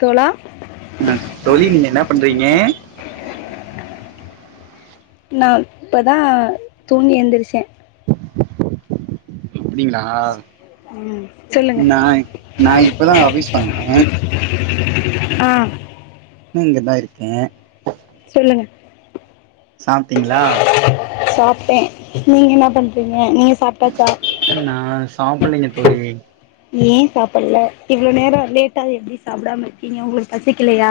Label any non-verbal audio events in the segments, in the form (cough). தோழா அ தோழி நீங்க என்னா பண்றீங்க நா இப்பதா தூங்கி எந்துருச்சே அப்டிங்களா ம் சொல்லுங்க நா நா இப்பதா ஆஃபீஸ் வந்தே ஆ இங்கதா இருக்கே சொல்லுங்க சாப்ட்டீங்களா சாப்ட்டே நீங்க என்னா பண்றீங்க நீங்க சாப்டாச்சா நா சாப்பல்லைங்க தோழி ஏ சாப்பல்ல இவ்ளோ நேரோ லேட்டாவுது எப்டி சாப்டாம இருக்கீங்க ஒங்களுக்கு பசிக்கலயா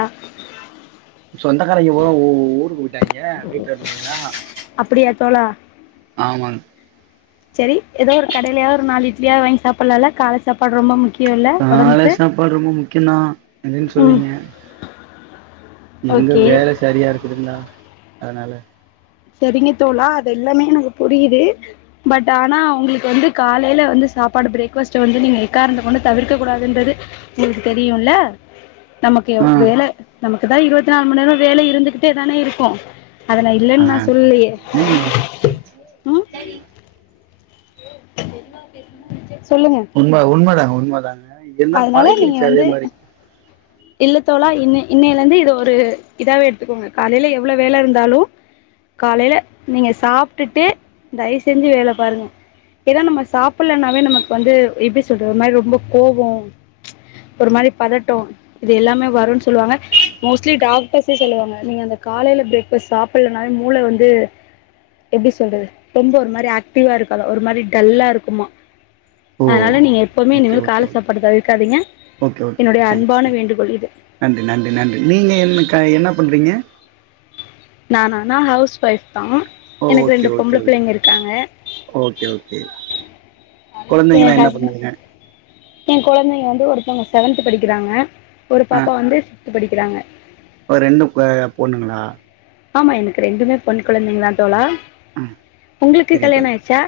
சொந்தக்காரைங்க பூறா ஊ ஊருக்கு போயிட்டாங்க வீட்ல இருந்தவைங்களா அப்படியாத்தோழா ஆமாங்க சேரி ஏதோ ஒரு கடைலயாது ஒரு நாலு இட்லியா வாங்கி சாப்பிடலாம்ல கால சாப்பாடு ரொம்ப முக்கியம் இல்லை கால உடம்புக்கு சாப்பாடு ரொம்ப முக்கியம்தா இல்லைன்னு ம் சொல்லீங்க எங்க ஓகே வேல சரியா இருக்குதுங்களா அதுனால சரிங்க தோழா அது எல்லாமே எனக்கு புரியுது பட் ஆனா அவங்களுக்கு வந்து காலைல வந்து சாப்பாடு பிரேக் பாஸ்ட் அ வந்து நீங்க எக்காரணத்த கொண்டு தவிர்க்க கூடாதுன்றது உங்களுக்கு தெரியுல நமக்கு ஆ வேல நமக்கு தா இருவத்து நாலு மணி நேரோ வேல இருந்துட்டே தானே இருக்கு அத நா இல்லன்னு நா சொல்லயே உ சொல்லுங்க உண்மதா உண்மதா எல்லா அதனால நீங்க பழகிருச்சி அதே வந்து மாரி இல்ல தோழா இன்ன இன்னையில இருந்து இது ஒரு இதாவே எடுத்துக்கோங்க காலைல எவ்ளோ வேல இருந்தாலு காலைல நீங்க சாப்பிட்டுட்டு தயவு செஞ்சு வேல பாருங்க ஏதா நம்ம சாப்டலனாவே நமக்கு வந்து எப்படி சொல்றது ஒரு மாதிரி ரொம்ப கோவோ ஒரு மாரி பதட்டோ இது எல்லாமே வருன்னு சொல்வாங்க மோஸ்ட்லி டாக்டர்ஸே சொல்லுவாங்க நீங்க அந்த காலையில பிரேக் பாஸ்ட் சாப் ள்ளனாலே மூள வந்து எப்டி சொல்றது ரொம்ப ஒரு மாரி ஆக்டிவா இருக்காதா ஒரு மாரி டல்லா இருக்குமா ஓ அதுனால நீங்க எப்பவுமே ஓகே இனிமேல் கால ஓகே ஓகே சாப்பாடு தவிர்காதீங்க ஓகே ஓகே என்னுடைய தேங்க்ஸ் அன்பான தேங்க்ஸ் வேண்டு புரியுது நன்றி நன்றி நன்றி நீங்க என் என்ன பண்றீங்க நானா நா ஹவுஸ் ஒய்ஃப் தா ஓ எனக்கு ஓகே ரெண்டு ஓகே பொம்பள ஓகே பிள்ளைங்க இருக்காங்க ஓகே ஓகே எ கொழந்தைங்கலா என்ன ஹஸ்பண்ட் பண்ணுதுங்க எ கொழந்தைங்க வந்து ஒருத்தவங்க செவன்த் படிக்கிறாங்க ஒரு ஆ பாப்பா வந்து பிபித் படிக்கிறாங்க ஒரு ரெண்டு பொண்ணுங்களா ஆமா எனக்கு ரெண்டுமே பொன் கொழந்தைங்கதா தோழா ஆ உங்களுக்கு செரிங்க கல்யானா தோழி ஆயிருச்சா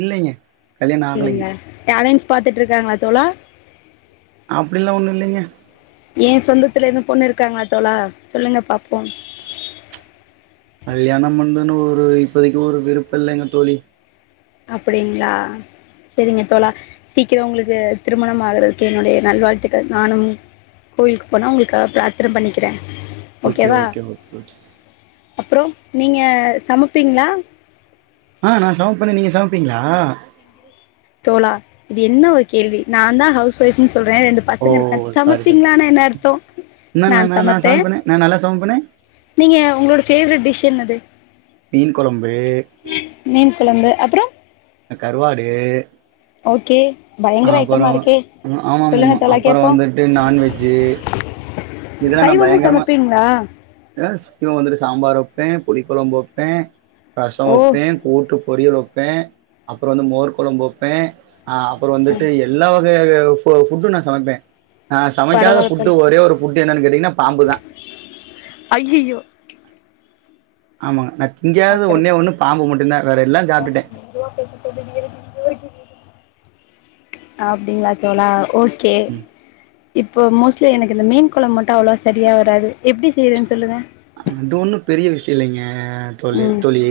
இல்லைங்க கல்யாண ஆகலைங்க இல்லைங்கள அலைன்ஸ் பாத்துட்டு இருக்காங்களா தோழா அப்படிலா ஒண்ணு இல்லைங்க ஏ சொந்தத்துல எது பொண்ணு இருக்காங்களா தோழா சொல்லுங்க பாப்போ கல்யானோ பண்ணனு ஒரு இப்போதைக்கு ஒரு விருப்போ இல்லைங்க தோழி அப்டிங்களா சேரிங்க தோழா சீக்கிரோ உங்களுக்கு திருமண ஆகுறதுக்கு என்னுடைய நல்வாழ்த்துக்கள் நானும் கோயிலுக்கு போனா உங்களுக்கா பிராத்தனை பண்ணிக்கிறே ஓகே ஓகே ஓகே அப்றோ நீங்க சமப்பீங்களா ஆ நா சமப்பனே நீங்க சமப்பீங்களா தோழா இது என்ன ஒரு கேள்வி நா தா ஹவுஸ் ஒய்ஃப்ன்னு சொல்றே ரெண்டு ஓ பசங்க இருக்கான் சாரி சாரி சமப்பீங்களானா என்ன அர்த்தோ என்ன நா சமப்பே சமைப்பனே நா நல்லா சமைப்பனே நீங்க உங்களோட பேவரெட் டிஷ் என்னது மீன் கொழம்பு மீன் குழம்பு அப்றோ அ கருவாடு ஓகே. அ பயங்கர அப்புறோ ஐட்டமாக இருக்கே அ ஆமாமாமா சொல்லுங்கள் தோழா அப்புறோ கேட்போம் வந்துட்டு நான்வெஜ்ஜு. இதெல்லா நா சைவமும் பயங்கரமா சமைப்பீங்களா அ (unintelligible) வந்துட்டு சாம்பார் வெப்பே புளி கொழம்பு வெப்பே ரசோ ஓ வெப்பே. கூட்டு பொரியல் வெப்பே அப்றோ வந்து மோர் கொழம்பு வெப்பே அ அப்றோ ம் வந்துட்டு எல்லா வகையா அய ஃபு ஃபுட்டு நா சமைப்பே. நா சமைக்காத பரவாயில்ல ஃபுட்டு ஒரே ஒரு ஃபுட்டு என்னனு கேட்டீங்கன்னா பாம்புதா. அய்யய்யோ. ஆமாங்க நா திங்காதது அப்படி ஒன்னே ஒன்னு பாம்பு மட்டுந்தா வேற எல்லாஞ் சாப்டுட்டே. (unintelligible) அப்டிங்ளா தோழா ஓ கே. இப்போ மோஸ்ட்லி எனக்கு இந்த மீன் கொழம் மட்டு அவ்ளோவா செரியா வராது எப்டி செய்றேன் சொல்லுங்க. அது ஒன்னு பெரிய விஷ்யோ இல்லைங்க தோழி ம் தோழி.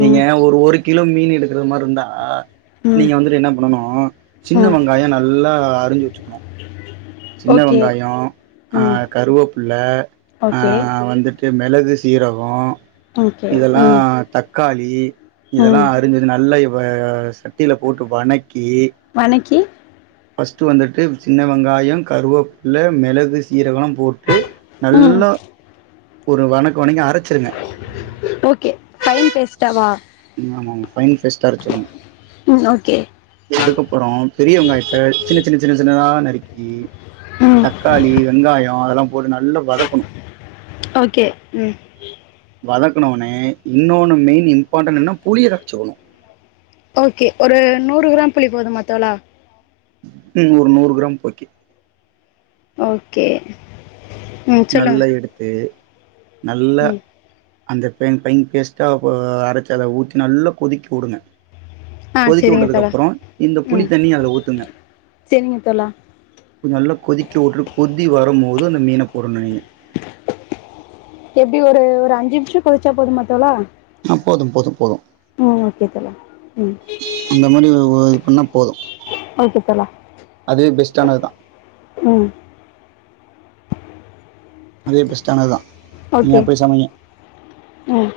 நீங்க ஒரு ஒரு கிலோ மீன் எடுக்கற மார்ருந்தா ம் நீங்க வந்துட்டு என்ன பண்ணனு சின்ன ம் வெங்காயோ நல்லா அரிஞ்சு வெச்சுக்குணு. ன்ன ஓகே வெங்காயோ அ ம் கருவப்புல்ல அ ஓகே ஆ வந்துட்டு மெளகு சீரகோ ஓகே இதெல்லா ம் த க்காளி இதெல்லா ம் அரிஞ்சத நல்லா இவ சட்டில போட்டு வணக்கி வணக்கி ஃபஸ்ட்டு வந்துட்டு சின்ன வெங்காயோ கருவப்புல்ல மெளகு சீரகோலா போட்டு ம் நல்லா ஒரு வணக்கு வணங்கி அரைச்சிருங்க. Okay fine பேஸ்டாவா? ம் ஆமாங்க ஃபைன் ஃபேஸ்டா அரச்சரணு. ம் ஓகே அதுக்கப் பறோ பெரிய வெங்காயத்த சின்ன சின்ன சின்ன சின்னதா நறுக்கி ம் தக்காளி வெங்காயோ அதெல்லாம் போட்டு நல்லா வதக்கணு. ஓகே ம். வதக்கணவொனே இன்னோன்னு மெயின் இம்பாட்டன் என்னா புளிய கரச்சுக்கணு. ஓகே ஒரு நூறு கிராம் புளி போதுமா தோழா? ம் ஒரு நூறு கிராம் போகே. ஓகே. ம் சொல்லுங்க நல்ல எடுத்து நல்ல ம் அந்த பென் பைன் பேஸ்ட்டா ப அரைச்சத ஊத்தி நல்லா கொதிக்க உடுங்க. ஆ கொதிக்க சரிங்க தோழா உட்டதுக்கப்புறோ இந்த புளி ம் தண்ணிய அதுல ஊத்துங்க. சரிங்க தோழா நல்லா கொதிக்க உட்டுடு கொதி வரும் போது அந்த மீன போடணு நீங்க. எப்டி ஒரு ஒரு அஞ்சு நிம்ஷோ கொதிச்சா போதுமா தோழா? ஆ போதும் போதும் போது. ம் ஓகே தோழா ம். அந்த மாரிவ் ஒ இது பண்ணா போது. ஓகே தோழா. அது பெஸ்ட்டானதுதா. ம். அதுவே பெஸ்டானதுதா நீங்க ஓகே அப்டே சமைங்க. ம்.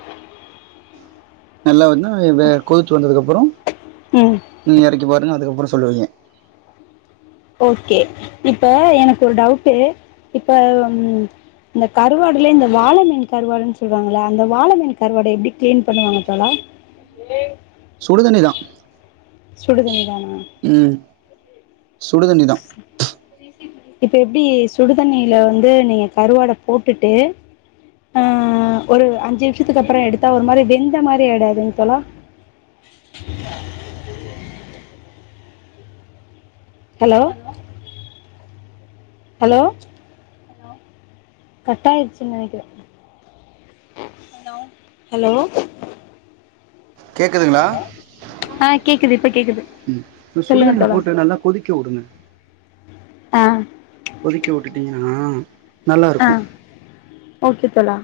நல்லா வர்னு இவ கொதிச்சு வந்ததுக்கப்றோ ம் நீங்க எறக்கி பாருங்க அதுக்கப்றோ சொல்லுவீங்க. ஓகே இப்ப எனக்கு ஒரு டவுட்டு இப்ப ம் இந்த கருவாடுலே இந்த வாழமீன் கருவாடுன்னு சொல்லுவாங்ள அந்த வாழமீன் கருவாட எப்டி கிளீன் பண்ணுவாங்க தோழா (unintelligible) சுடு தண்ணி தா சுடு தண்ணி தானா ம் சுடு தண்ணி தா இப்ப எப்டி சுடு தண்ணில வந்து நீங்க கருவாட போட்டுட்டு ஆ ஒரு அஞ்சு நிமிஷத்துக்கு அப்றோ எடுத்தா ஒரு மாரி வெந்த மாதிரி ஆயிடாதுங் தோழா ஹலோ ஹலோ கட் ஆயிருச்சுனு நெனைக்கிறே ஹலோ ஹலோ கேக்குதுங்ளா ஆ கேட்குது இப்போ கேட்குது ம் சுடு சொல்லுங்கள் தண்ணில தோழா போட்டு நல்லா கொதிக்க உடுங்க ஆ கொதிக்க விட்டுட்டீங்கன்னா ஆ ஓகே தோழா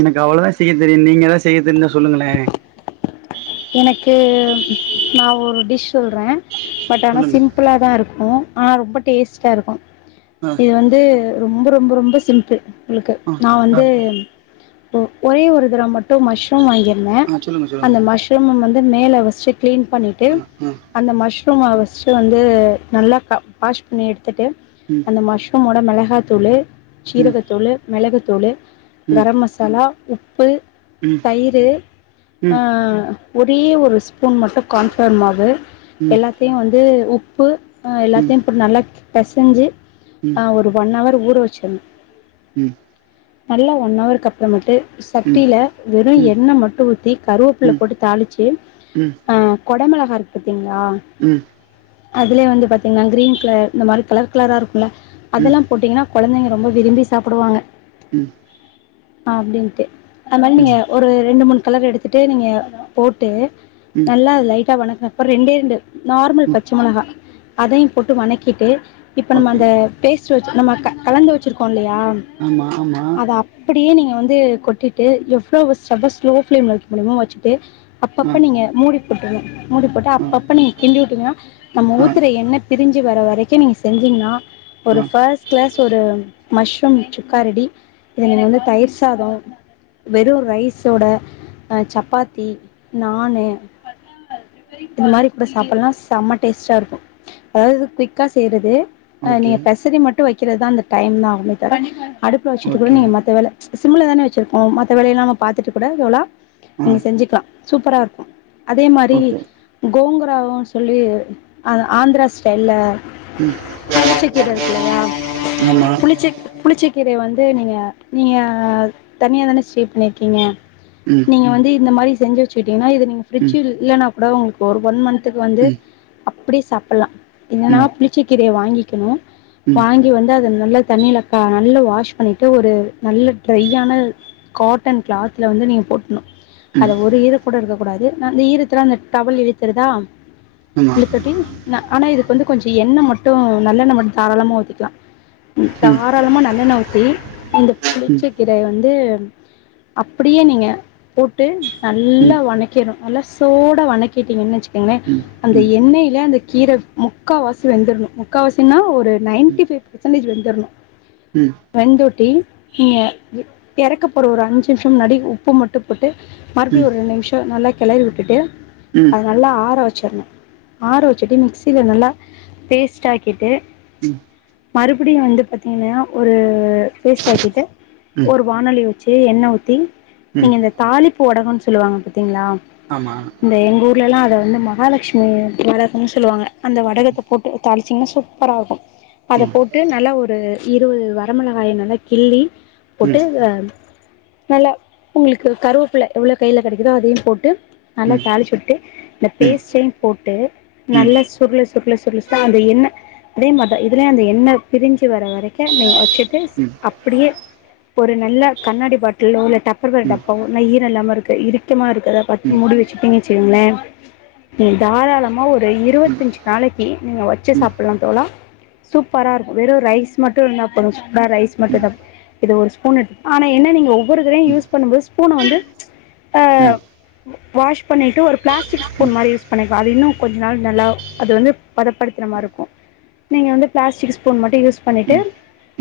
எனக்கு அவ்ளோதா செய்ய தெரில நீங்க எதா செய்ய தெரிஞ்சா சொல்லுங்களே எனக்கு நா ஒரு டிஷ் சொல்றே பட் ஆனா சொல்லுங்க சிம்பிளா தா இருக்கு ஆ ரொம்ப டேஸ்ட்டா இருக்கு ஆ இது வந்து ரொம்ப ரொம்ப ரொம்ப சிம்பிள் உங்ளுக்கு ஆ நா ஆ வந்து ஒ ஒரே ஒரு தடவ மட்டு மஷ்ரூம் வாங்கிருந்தே ஆ சொல்லுங்க சொல்லுங்க அந்த மஷ் ரூம வந்து மேல வச்சு க்ளீன் பண்ணிட்டு ஆ ஆ அந்த மஷ்ரூம ஃபஸ்ட்டு வந்து நல்லா க வாஷ் பண்ணி எடுத்துட்டு ம் அந்த மஷ்ரூமோட மெளகாத்தூளு ம் சீரகத்தூளு மெளகுத்தூளு ம் கரம்மசாலா உப்பு ம் தயிரு ம் ஆ ம் ம் ஒரே ஒரு ஸ்பூன் மட்டு கான்ஃப்ளார் மாவு ம் எல்லாத்தையு வந்து உப்பு ஆ ம் ம் எல்லாத்தையு போட் நல்லா பெசஞ்சு ம் ஆ ஒரு ஒன் அவர் ஊற வச்சிர்னு ம் நல்லா ஒன் அவருக்கு அப்றமேட்டு சட்டில வெறு ம் எண்ண மட்டு ஊத்தி கருவேப்புல்ல போட்டு தாளிச்சு ம் அ கொட மொளகா இருக்கு பாத்தீங்களா ம் அதுலயே வந்து பாத்தீங்னா க்ரீன் கலர் இந்த மாரி கலர் கலரா இருக்குல ம் அதெல்லா போட்டிங்னா கொழந்தைங்க ரொம்ப விரும்பி சாப்டுவாங்க ம் அப்டின்ட்டு அது மாரி ம் நீங்க ஒரு ரெண்டு மூணு கலர் எடுத்துட்டு நீங்க போட்டு ம் நல்லா அது லைட்டா வணக்க அப்றோ ரெண்டே ரெண்டு நார்மல் ம் பச்ச மொளகா அதயு போட்டு வணக்கிட்டு இப்ப நம்ம ஓகே அந்த பேஸ்ட்டு வச்சு நம்ம க கலந்து வச்சுருக்கோ இல்லயா ஆமா ஆமா அப்டியே நீங்க வந்து கொட்டிட்டு எவ்ளோ ஸ்டவ்வ ஸ்லோ ஃபிளேம்ல வைக்க முடிமோ வச்சுட்டு ஆ அப்பப்ப நீங்க மூடி போட்டர்னு மூடி போட்டு ஆ அப்பப்ப நீங்க கிண்டி விட்டிங்னா நம்ம ஆ ஊத்துற எண்ண பிரிஞ் சு வர வரைக்கு நீங்க செஞ்சீங்னா ஆ ஒரு ஃபஸ் க்ளாஸ் ஒரு மஷ்ரூம் சுக்கா ரெடி இது நீங்க வந்து தயிர் சாதோ வெறு ரைஸோட அ சப்பாத்தி நானு இந்த மாரி இப்ப சாப்பலா செம்ம டேஸ்ட்டா இருக்கு அதாவது குயிக்கா செய்றது அ ஓகே நீங்க பெசறி மட்டு வைக்கறது தா அந்த டைம் தா ஆகுமே த அடுப்புல வச்சுட்டு கூட ஓகே நீங்க மத்த வேல சிம்ல தான வச்சிருக்கோ மத்த வேலயல்லாம பாத்துட்டு கூட இதுலா ஆ நீங்க செஞ்சிக்கலா சூப்பரா இருக்கு அதே மாரி ஓகே கோங்கராவு சொல்லி அத ஆந்திரா ஸ்டைல்ல ம் புளிச்சகீர இருக்கு இல்லயா ஆமா புளிச்ச புளிச்ச கீரய வந்து நீங்க நீங்க தனியா தான ஸ்டே பண்ணிருக்கீங்க ம் நீங்க வந்து இந்த மாரி செஞ்சி வச்சுகிட்டீங்கன்னா இது நீங்க பிரிட்ஜ் ம் இல்லன்னா கூட உங்களுக்கு ஒரு ஒன் மந்த்க்கு வந்து அப்டியே சாப்லா என்னன்னா ம் புளிச்ச கீரைய வாங்கிக்கணு ம் வாங்கி வந்து அத நல்ல தண்ணியிலக்கா நல்ல வாஷ் பண்ணிட்டு ஒரு நல்ல டிரையான காட்டன் கிளாத்ல வந்து நீங்க போட்ணு அதுல ஒரு ஈர கூட இருக்க கூடாது ந அந்த ஈரத்துல அந்த டவல் இழுத்துருதா ம் ஆமா ம் இழுத்தட்டி ந ஆனா இதுக்கு வந்து கொஞ்சோ எண்ணெ மட்டு நல்லெண்ண மட்டு தாராளமா ஊத்திக்கலா ம் தாராளமா நல்லெண்ணெ ஊத்தி அந்த ம் புளிச்ச கீரய வந்து அப்டியே நீங்க போட்டு நல்லா ம் ம் வணக்கணு நல்லா சூடா வணக்கிட்டீங்கன்னு வச்சுக்கோங்களே ம் ம் ம் அந்த ம் எண்ணெய்ல அந்த கீர முக்காவாசி வெந்துர்ணு முக்காவாசின்னா ஒரு நைன்டி ஃபைவ் பர்சன்டேஜ் வெந்துர்ணு ம் வெந்தோட்டி நீங்க எறக்க போற ஒரு அஞ்சு நிமிஷோ முன்னாடி உப்பு மட்டு போட்டு மறுபடியு ஒரு ம் ரெண்டுநிமிஷோ நல்லா கெளறி விட்டுட்டு ம் அத நல்லா ஆற வச்சரணு ஆற வச்சுட்டு மிக்சில நல்லா பேஸ்ட் ஆக்கிட்டு ம் மறுபிடியு வந்து பாத்தீங்கன்னா ஒரு பேஸ்ட் ஆக்கிட்டு ம் ஒரு வாணெலி வச்சு எண்ணெ ஊத்தி நீங்க ம் இந்த தாளிப்பு வடகன்னு சொல்லுவாங்க பாத்தீங்களா ஆமா அத எங்க ஊர்லல்லா அத வந்து மகாலட்சுமி வடகம்னு சொல்லுவாங்க அந்த வடகத்த போட்டு தாளி ச்சிங்கன்னா சூப்பரா இருக்கு ம் அத ம் ம் ம் போட்டு நல்ல ஒரு இருவது வரமெளகாய நல்லா கிள்ளி ம் ம் ம் ம் ம் ம் போட்டு ம் ஆ நல்லா உங்களுக்கு கருவேப்பில எவ்ளோ கையில கிடைக்குதோ அதயு போட்டு நல்லா தாளிச்சி விட்டு இந்த ம் ம் பேஸ்டையு போட்டு ம் நல்ல சு ருள சுருள சுருள சுருளா அந்த எண்ணெ அதே மாரிதா இதுலயு அந்த எண்ணெ பிரிஞ்சி வர்ற வரக்கு நீ ஓ செக் கிலேஸ் அப்டியே ஒரு நல்ல கண்ணாடி பாட்டிலோ இல்ல டப்பர் வேர் ம் டப்பாவோ நல்லா ஈரோ இல்லாம இருக்க இரிக்கமா இருக்கத பாத்து மூடி வச்சிட்டீங்கன்னு வச்சிகோங்களே பீங்கிச்சுக்கங்களேன் ம் தாராளமா ஒரு இருவதஞ்சி நாளைக்கி நீங்க வச்சி சாப்லா தோழா சூப்பரா இருக்கு வெறு ரைஸ் மட்டு இருந்தா போது சூடா ரைஸ் மட்டுதா இத ஒரு ஸ்பூன் எடுத்து ஆனா என்ன நீங்க ஒவ்வொரு தரையு யூஸ் பண்ணும் போது ஸ்பூன வந்து ஆ வாஷ் பண்ணிட்டு ஒரு பிளாஸ்டிக் ஸ்பூன் மாரி யூஸ் பண்ணிக்கோ அது இன்னு கொஞ்ச நாள் நல்லா அது வந்து பதப்படுத்துன மாரிருக்கு நீங்க வந்து பிளாஸ்டிக் ஸ்பூன் மட்டு யூஸ் பண்ணிட்டு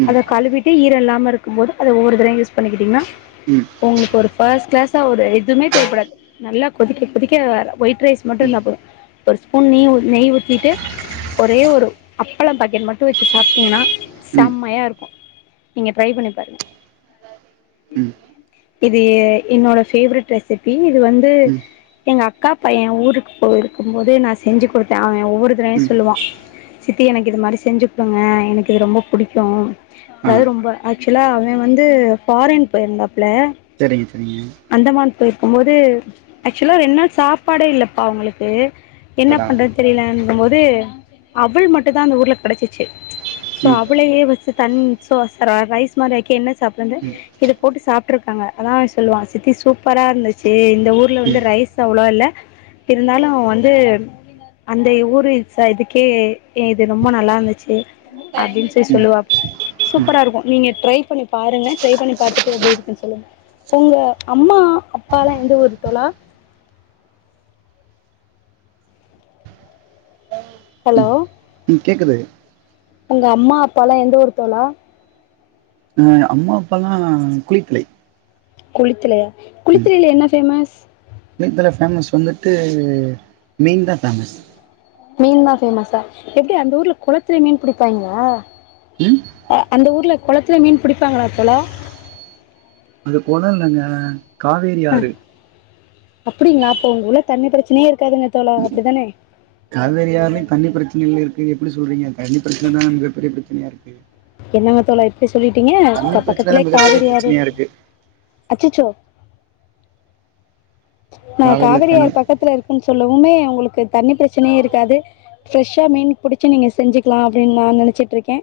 அத கழுவிட்டு ஈர இல்லாம இருக்கு போது அத ஒவ்வொரு தரையு யூஸ் பண்ணிகிட்டீங்கன்னா உங்களுக்கு ஒரு ஃபர்ஸ்ட் கிளாஸ்ஸா ஒரு எதுமே தேவப்படாது நல்லா கொதிக்க கொதிக்க ஒயிட் ரைஸ் மட்டு இருந்தா போது ஒரு ஸ்பூன் நெய்வு நெய் ஊத்திட்டு ஒரே ஒரு அப்பளம் பாக்கெட் மட்டு வச்சி சாப்ட்டீங்கன்னா ம் செம்மையா இருக்கு நீங்க ட்ரை பண்ணி பாருங்க ம் ம் இது ஏ என்னோட ஃபேவரெட் ரெசிபி இது வந்து ம் எங்க அக்கா பையன் ஊருக்கு போய்ருக்கும்போது நா செஞ்சி குடுத்த அவன் ஒவ்வொரு தரவயு ம் சொல்லுவான் சித்தி எனக்கு இது மாரி செஞ்சு குடுங்க எனக்கு இது ரொம்ப புடிக்கு ஆ அதாவது ரொம்ப ஆக்சுவலா அவன் வந்து ஃபாரின் போயிருந்தாப்புல சேரிங் சேரிங்க அந்தமான் போயிருக்கும்போது ஆக்சுவலா ரெண் நாள் சாப்பாடே இல்லப்பா அவுங்ளுக்கு என்ன அடடா பண்றது ம் தெரியலன்னும்போது அவுள் மட்டுந்தா அந்த ஊர்ல கெடச்சிச்சு ஸோ ம் அவுளயே வெச்சு தண் சோ ச ரைஸ் மாரி ஆக்கி என்ன சாப்லான்டு ம் இத போட்டு சா ருக்காங்க அதா சொல்லுவான் சித்தி சூப்பரா இருந்துச்சு இந்த ஊர்ல வந்து ரைஸ் அவ்ளவா இல்ல இருந்தாலு வந்து அந்த ஊரு ச இதுக்கே இது ரொம்ப நல்லா இருந்துச்சு அப்டின்ச்சே ம் சொல்லுவாப் ம் சூப்பரா இருக்கு நீங்க ட்ரை பண்ணி பாருங்க ட்ரை பண்ணி பாத்துட்டு எப்டி இருக்குனு சொல்லுங்க உங்க அம்மா அப்பால்லா எந்த ஊரு தோழா ஹலோ ம் ம் கேக்குது உங்க அம்மா அப்பால்லா எந்த ஊரு தோழா அ அம்மா அப்பால்லா குளித்தலை குளித்தலையா குளித்தலைல என்ன ஃபேமஸ்? குளித்தலைல ஃபேமஸ் வந்துட்டு மீன்தா ஃபேமஸ் மீன்தா ஃபேமஸா எப்டி அந்த ஊர்ல குளத்துலயே மீன் புடிப்பாயிங்ளா ம் அ அந்த ஊர்ல குளத்துலயே மீன் புடிப்பாங்ளா தோழா அது கொளொ இல்லங்க காவேரி ஆறு அப்டிங்ளா அப்ப உங்க ஊர்ல தண்ணி பிரச்சனையே இருக்காதுங்க தோழா அப்டிதானே காவேரி ஆறுலயு தண்ணி பிரச்சன இல்ல இருக்கு எப்டி சொல்றீங்க தண்ணி ப்ரச்சனதா மிகப்பெரிய ப்ரச்சனயா இருக்கு என்னங்க தோழா இப்டி சொல்லிட்டீங்க தண்ணி பிரச்சன தா பக்கத்திலே மிகப்பெரிய காவிரி ஆறு பிரச்சனையா இருக்கு அச்சச்சோ நா காவேரில காவிரி ஆறு தண்ணி பக்கத்துல இருக்குன்னு சொல்லவுமே உங்களுக்கு தண்ணி ப்ரச்சனையே இருக்காது ஃப்ரெஷா மீன் புடிச்சு நீங்க செஞ்சிக்லா அப்டின் நா நெனச்சுட்ருக்கே